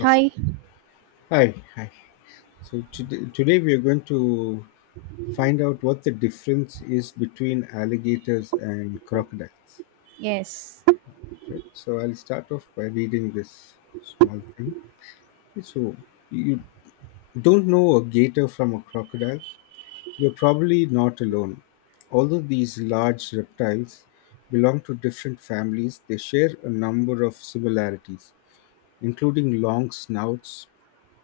Okay. Hi. Hi. Hi. So today we are going to find out what the difference is between alligators and crocodiles. Yes. Right. So I'll start off by reading this small thing. So you don't know a gator from a crocodile. You're probably not alone. Although these large reptiles belong to different families, they share a number of similarities, including long snouts,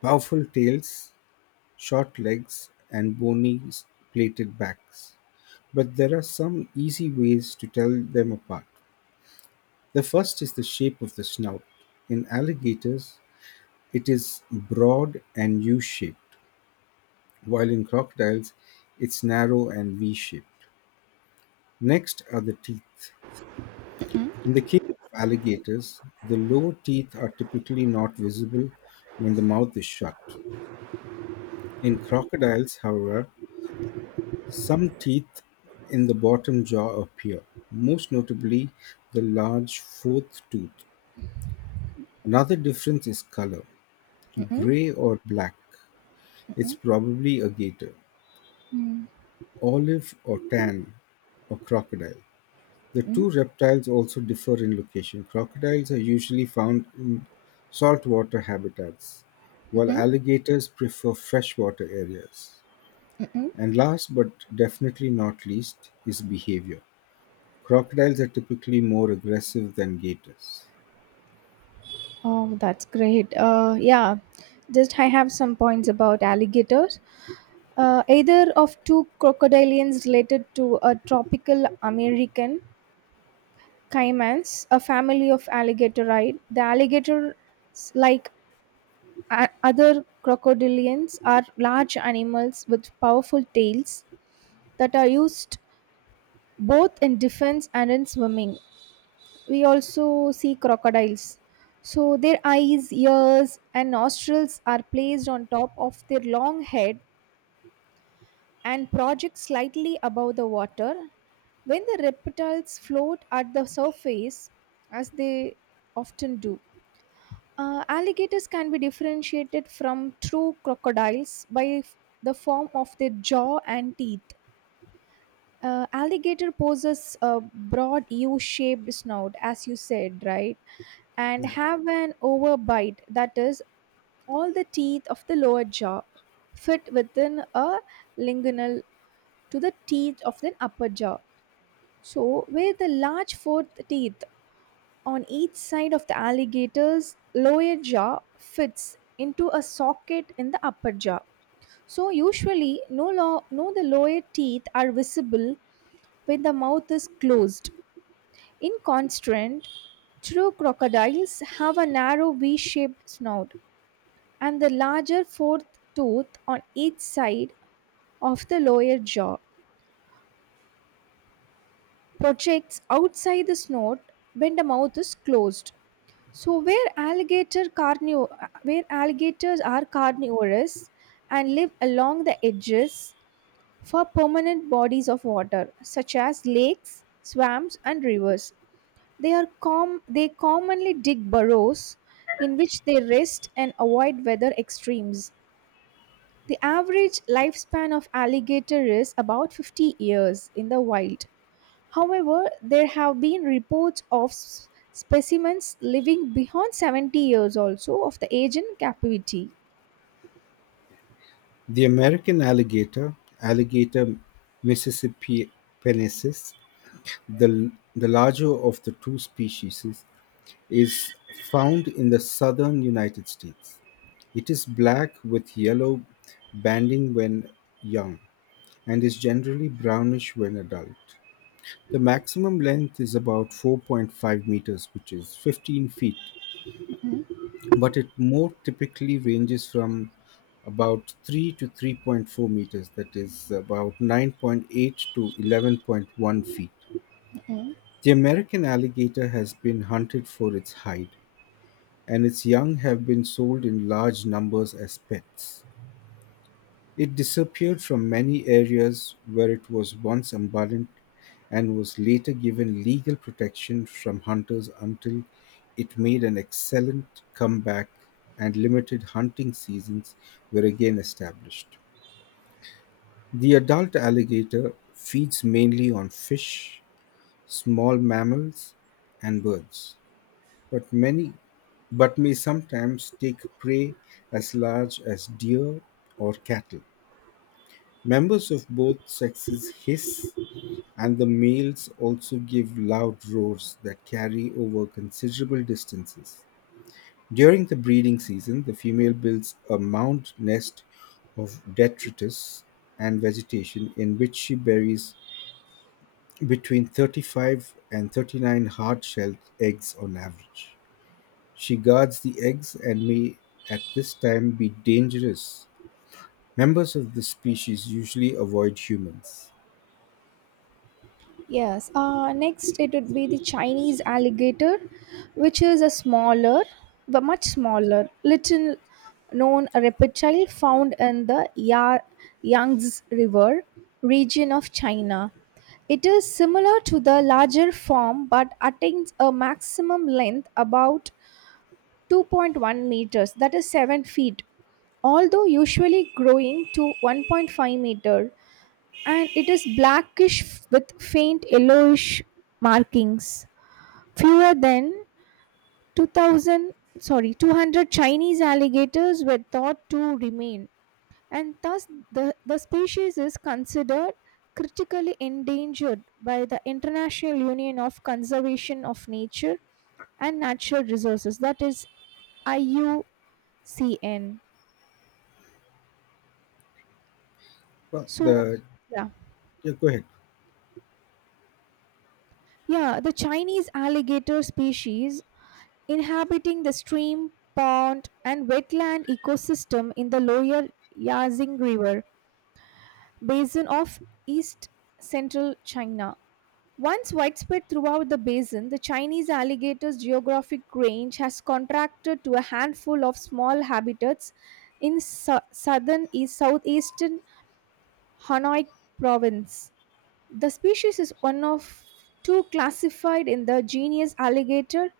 powerful tails, short legs, and bony plated backs. But there are some easy ways to tell them apart. The first is the shape of the snout. In alligators, it is broad and U shaped, while in crocodiles, it's narrow and V shaped. Next are the teeth. Mm-mm. In the case of alligators, the lower teeth are typically not visible when the mouth is shut. In crocodiles, however, some teeth in the bottom jaw appear, most notably the large fourth tooth. Another difference is color. Mm-mm. Gray or black, it's Mm-mm. probably a gator. Mm. Olive or tan, or crocodile. The Mm-mm. two reptiles also differ in location. Crocodiles are usually found in saltwater habitats, while Mm-mm. alligators prefer freshwater areas. Mm-mm. And last but definitely not least is behavior. Crocodiles are typically more aggressive than gators. Oh, that's great. Yeah, just I have some points about alligators. Either of two crocodilians related to a tropical American caimans, a family of alligatoride. The alligators, like other crocodilians, are large animals with powerful tails that are used both in defense and in swimming. We also see crocodiles. So their eyes, ears, and nostrils are placed on top of their long head and project slightly above the water. When the reptiles float at the surface, as they often do, alligators can be differentiated from true crocodiles by the form of their jaw and teeth. Alligator possesses a broad U shaped snout, as you said, right? And Yeah. have an overbite, that is, all the teeth of the lower jaw fit within a linguinal to the teeth of the upper jaw. So, where the large fourth teeth on each side of the alligator's lower jaw fits into a socket in the upper jaw. So, usually, no, no the lower teeth are visible when the mouth is closed. In contrast, true crocodiles have a narrow V shaped snout, and the larger fourth tooth on each side of the lower jaw projects outside the snout when the mouth is closed. So, where alligators are carnivorous and live along the edges for permanent bodies of water such as lakes, swamps and rivers. They commonly dig burrows in which they rest and avoid weather extremes. The average lifespan of alligator is about 50 years in the wild. However, there have been reports of specimens living beyond 70 years also of the age in captivity. The American alligator, Alligator mississippiensis, the larger of the two species, is found in the southern United States. It is black with yellow banding when young and is generally brownish when adult. The maximum length is about 4.5 meters, which is 15 feet, but it more typically ranges from about 3 to 3.4 meters, that is about 9.8 to 11.1 feet. The American alligator has been hunted for its hide, and its young have been sold in large numbers as pets. It disappeared from many areas where it was once abundant and was later given legal protection from hunters until it made an excellent comeback and limited hunting seasons were again established. The adult alligator feeds mainly on fish, small mammals, and birds, but many but may sometimes take prey as large as deer or cattle. Members of both sexes hiss, and the males also give loud roars that carry over considerable distances. During the breeding season, the female builds a mound nest of detritus and vegetation in which she buries between 35 and 39 hard shelled eggs on average. She guards the eggs and may at this time be dangerous. Members of this species usually avoid humans. Yes. Next, it would be the Chinese alligator, which is a smaller, but much smaller, little known reptile found in the Yangtze River region of China. It is similar to the larger form but attains a maximum length about 2.1 meters, that is 7 feet, although usually growing to 1.5 meter, and it is blackish with faint yellowish markings. Fewer than 2,000, sorry, 200 Chinese alligators were thought to remain, and thus the species is considered critically endangered by the International Union of Conservation of Nature and Natural Resources, that is IUCN. Well, So, the— yeah, Yeah, go ahead. yeah, the Chinese alligator species inhabiting the stream, pond, and wetland ecosystem in the lower Yazing River basin of east central China. Once widespread throughout the basin, the Chinese alligator's geographic range has contracted to a handful of small habitats in su- southern east southeastern Hanoi province. The species is one of two classified in the genus Alligator,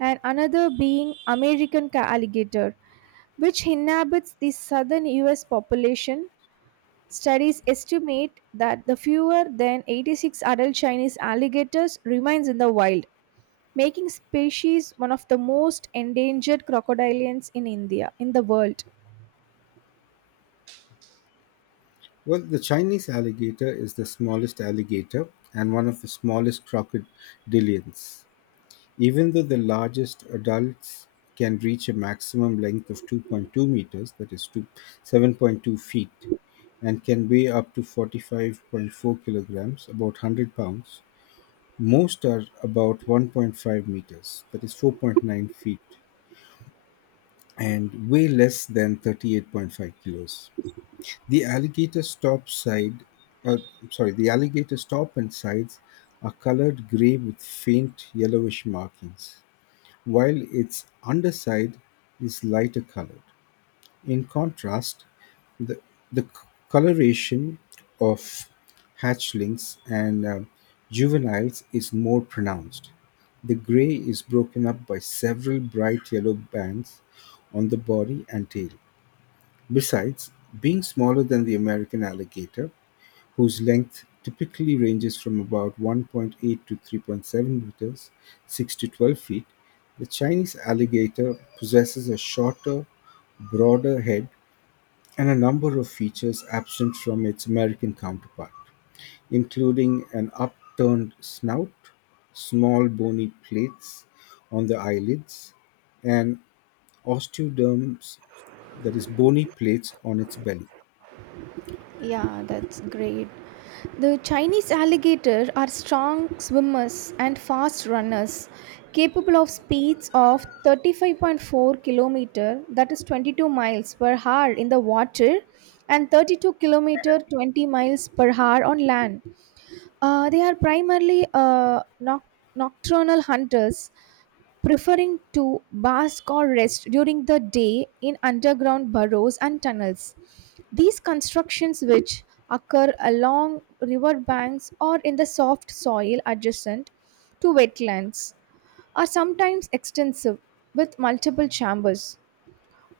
and another being American alligator, which inhabits the southern US population. Studies estimate that the fewer than 86 adult Chinese alligators remains in the wild, making species one of the most endangered crocodilians in India in the world. Well, the Chinese alligator is the smallest alligator and one of the smallest crocodilians. Even though the largest adults can reach a maximum length of 2.2 meters, that is 7.2 feet, and can weigh up to 45.4 kilograms, about 100 pounds, most are about 1.5 meters, that is 4.9 feet, and weigh less than 38.5 kilos. The alligator stop side, uh, sorry, the alligator stop and sides are colored gray with faint yellowish markings, while its underside is lighter colored. In contrast, the, the coloration of hatchlings and juveniles is more pronounced. The gray is broken up by several bright yellow bands on the body and tail. Besides being smaller than the American alligator, whose length typically ranges from about 1.8 to 3.7 meters (6 to 12 feet), the Chinese alligator possesses a shorter, broader head and a number of features absent from its American counterpart, including an upturned snout, small bony plates on the eyelids, and osteoderms, that is, bony plates on its belly. Yeah, that's great. The Chinese alligator are strong swimmers and fast runners, capable of speeds of 35.4 kilometer, that is 22 miles per hour in the water, and 32 kilometer 20 miles per hour on land. They are primarily nocturnal hunters preferring to bask or rest during the day in underground burrows and tunnels. These constructions, which occur along riverbanks or in the soft soil adjacent to wetlands, are sometimes extensive with multiple chambers.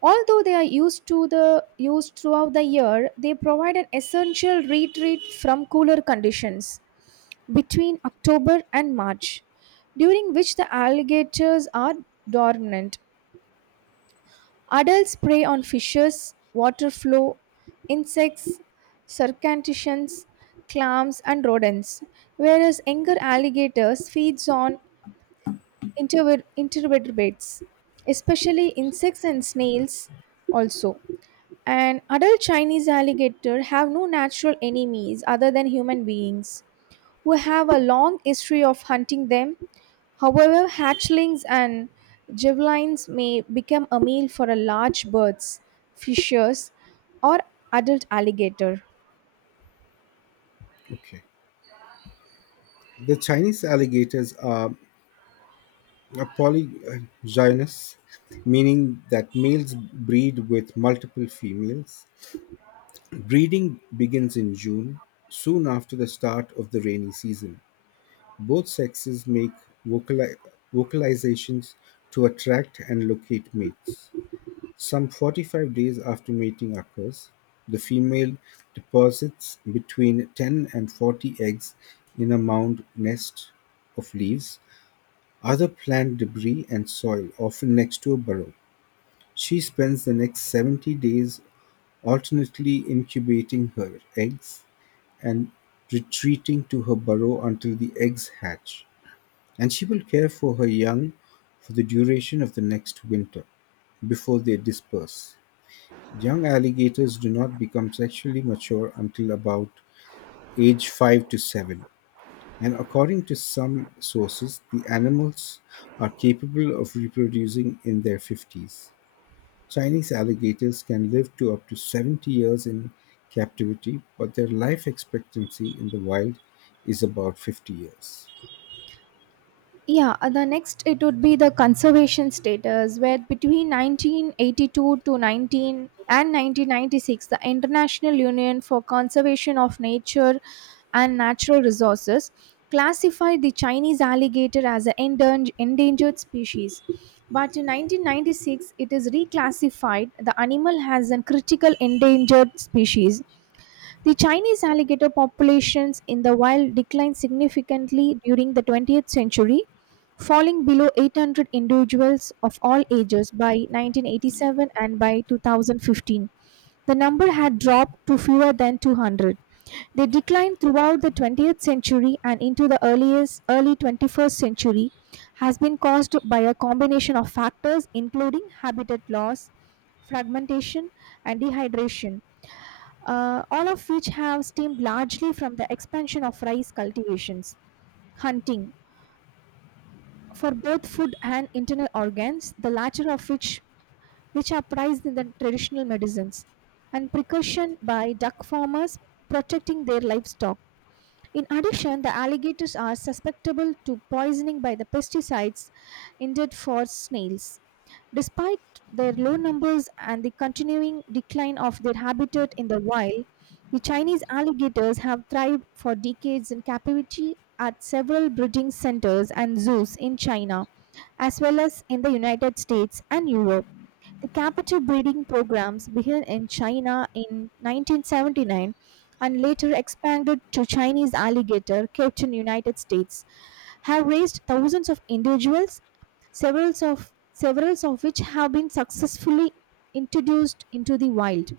Although they are used throughout the year, they provide an essential retreat from cooler conditions between October and March, during which the alligators are dormant. Adults prey on fishes, water flow, insects, crustaceans, clams, and rodents, whereas younger alligators feeds on invertebrates, especially insects and snails also. And adult Chinese alligator have no natural enemies other than human beings who have a long history of hunting them. However, hatchlings and javelins may become a meal for a large birds, fishers, or adult alligator. Okay. The Chinese alligators are polygynous, meaning that males breed with multiple females. Breeding begins in June, soon after the start of the rainy season. Both sexes make vocali- vocalizations to attract and locate mates. Some 45 days after mating occurs, the female deposits between 10 and 40 eggs in a mound nest of leaves, other plant debris and soil, often next to a burrow. She spends the next 70 days alternately incubating her eggs and retreating to her burrow until the eggs hatch, and she will care for her young for the duration of the next winter before they disperse. Young alligators do not become sexually mature until about age 5 to 7. And according to some sources, the animals are capable of reproducing in their 50s. Chinese alligators can live to up to 70 years in captivity, but their life expectancy in the wild is about 50 years. Yeah, the next it would be the conservation status, where between 1982 to 19 and 1996, the International Union for Conservation of Nature and Natural Resources classified the Chinese alligator as an endangered species. But in 1996, it is reclassified. The animal has a critical endangered species. The Chinese alligator populations in the wild declined significantly during the 20th century, falling below 800 individuals of all ages by 1987 and by 2015. The number had dropped to fewer than 200. They declined throughout the 20th century, and into the earliest early 21st century has been caused by a combination of factors including habitat loss, fragmentation and dehydration, all of which have stemmed largely from the expansion of rice cultivations hunting for both food and internal organs, the latter of which are prized in the traditional medicines, and precaution by duck farmers protecting their livestock. In addition, the alligators are susceptible to poisoning by the pesticides intended for snails. Despite their low numbers and the continuing decline of their habitat in the wild, the Chinese alligators have thrived for decades in captivity at several breeding centers and zoos in China, as well as in the United States and Europe. The captive breeding programs began in China in 1979, and later expanded to Chinese alligator kept in United States have raised thousands of individuals, several of which have been successfully introduced into the wild.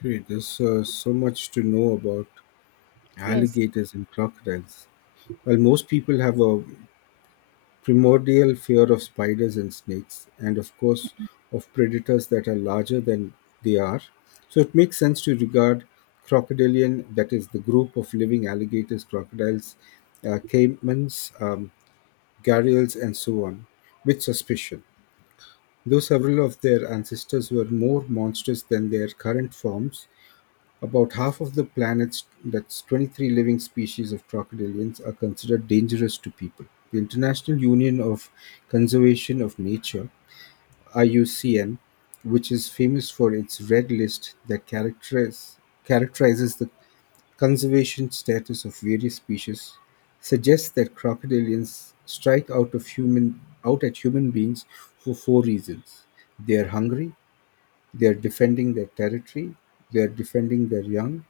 Great, there's so much to know about Yes. alligators and crocodiles. While most people have a primordial fear of spiders and snakes, and of course, of predators that are larger than they are. So it makes sense to regard crocodilian, that is, the group of living alligators, crocodiles, caimans, gharials, and so on, with suspicion. Though several of their ancestors were more monstrous than their current forms, about half of the planet's that's 23 living species of crocodilians are considered dangerous to people. The International Union of Conservation of Nature (IUCN), which is famous for its red list that characterizes the conservation status of various species, suggests that crocodilians strike out at human beings for four reasons: they are hungry, they are defending their territory, they are defending their young,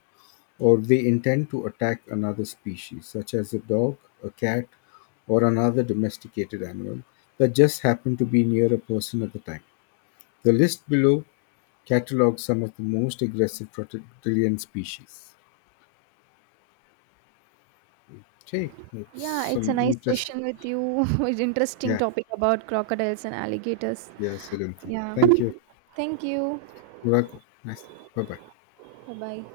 or they intend to attack another species, such as a dog, a cat, or another domesticated animal that just happened to be near a person at the time. The list below catalogs some of the most aggressive crocodilian species. Okay, that's Yeah, it's a some nice interesting. session with you. It's interesting Yeah, topic about crocodiles and alligators. yeah, certainly. Yeah. Thank you. Thank you. You're welcome. Nice. Bye bye. Bye bye.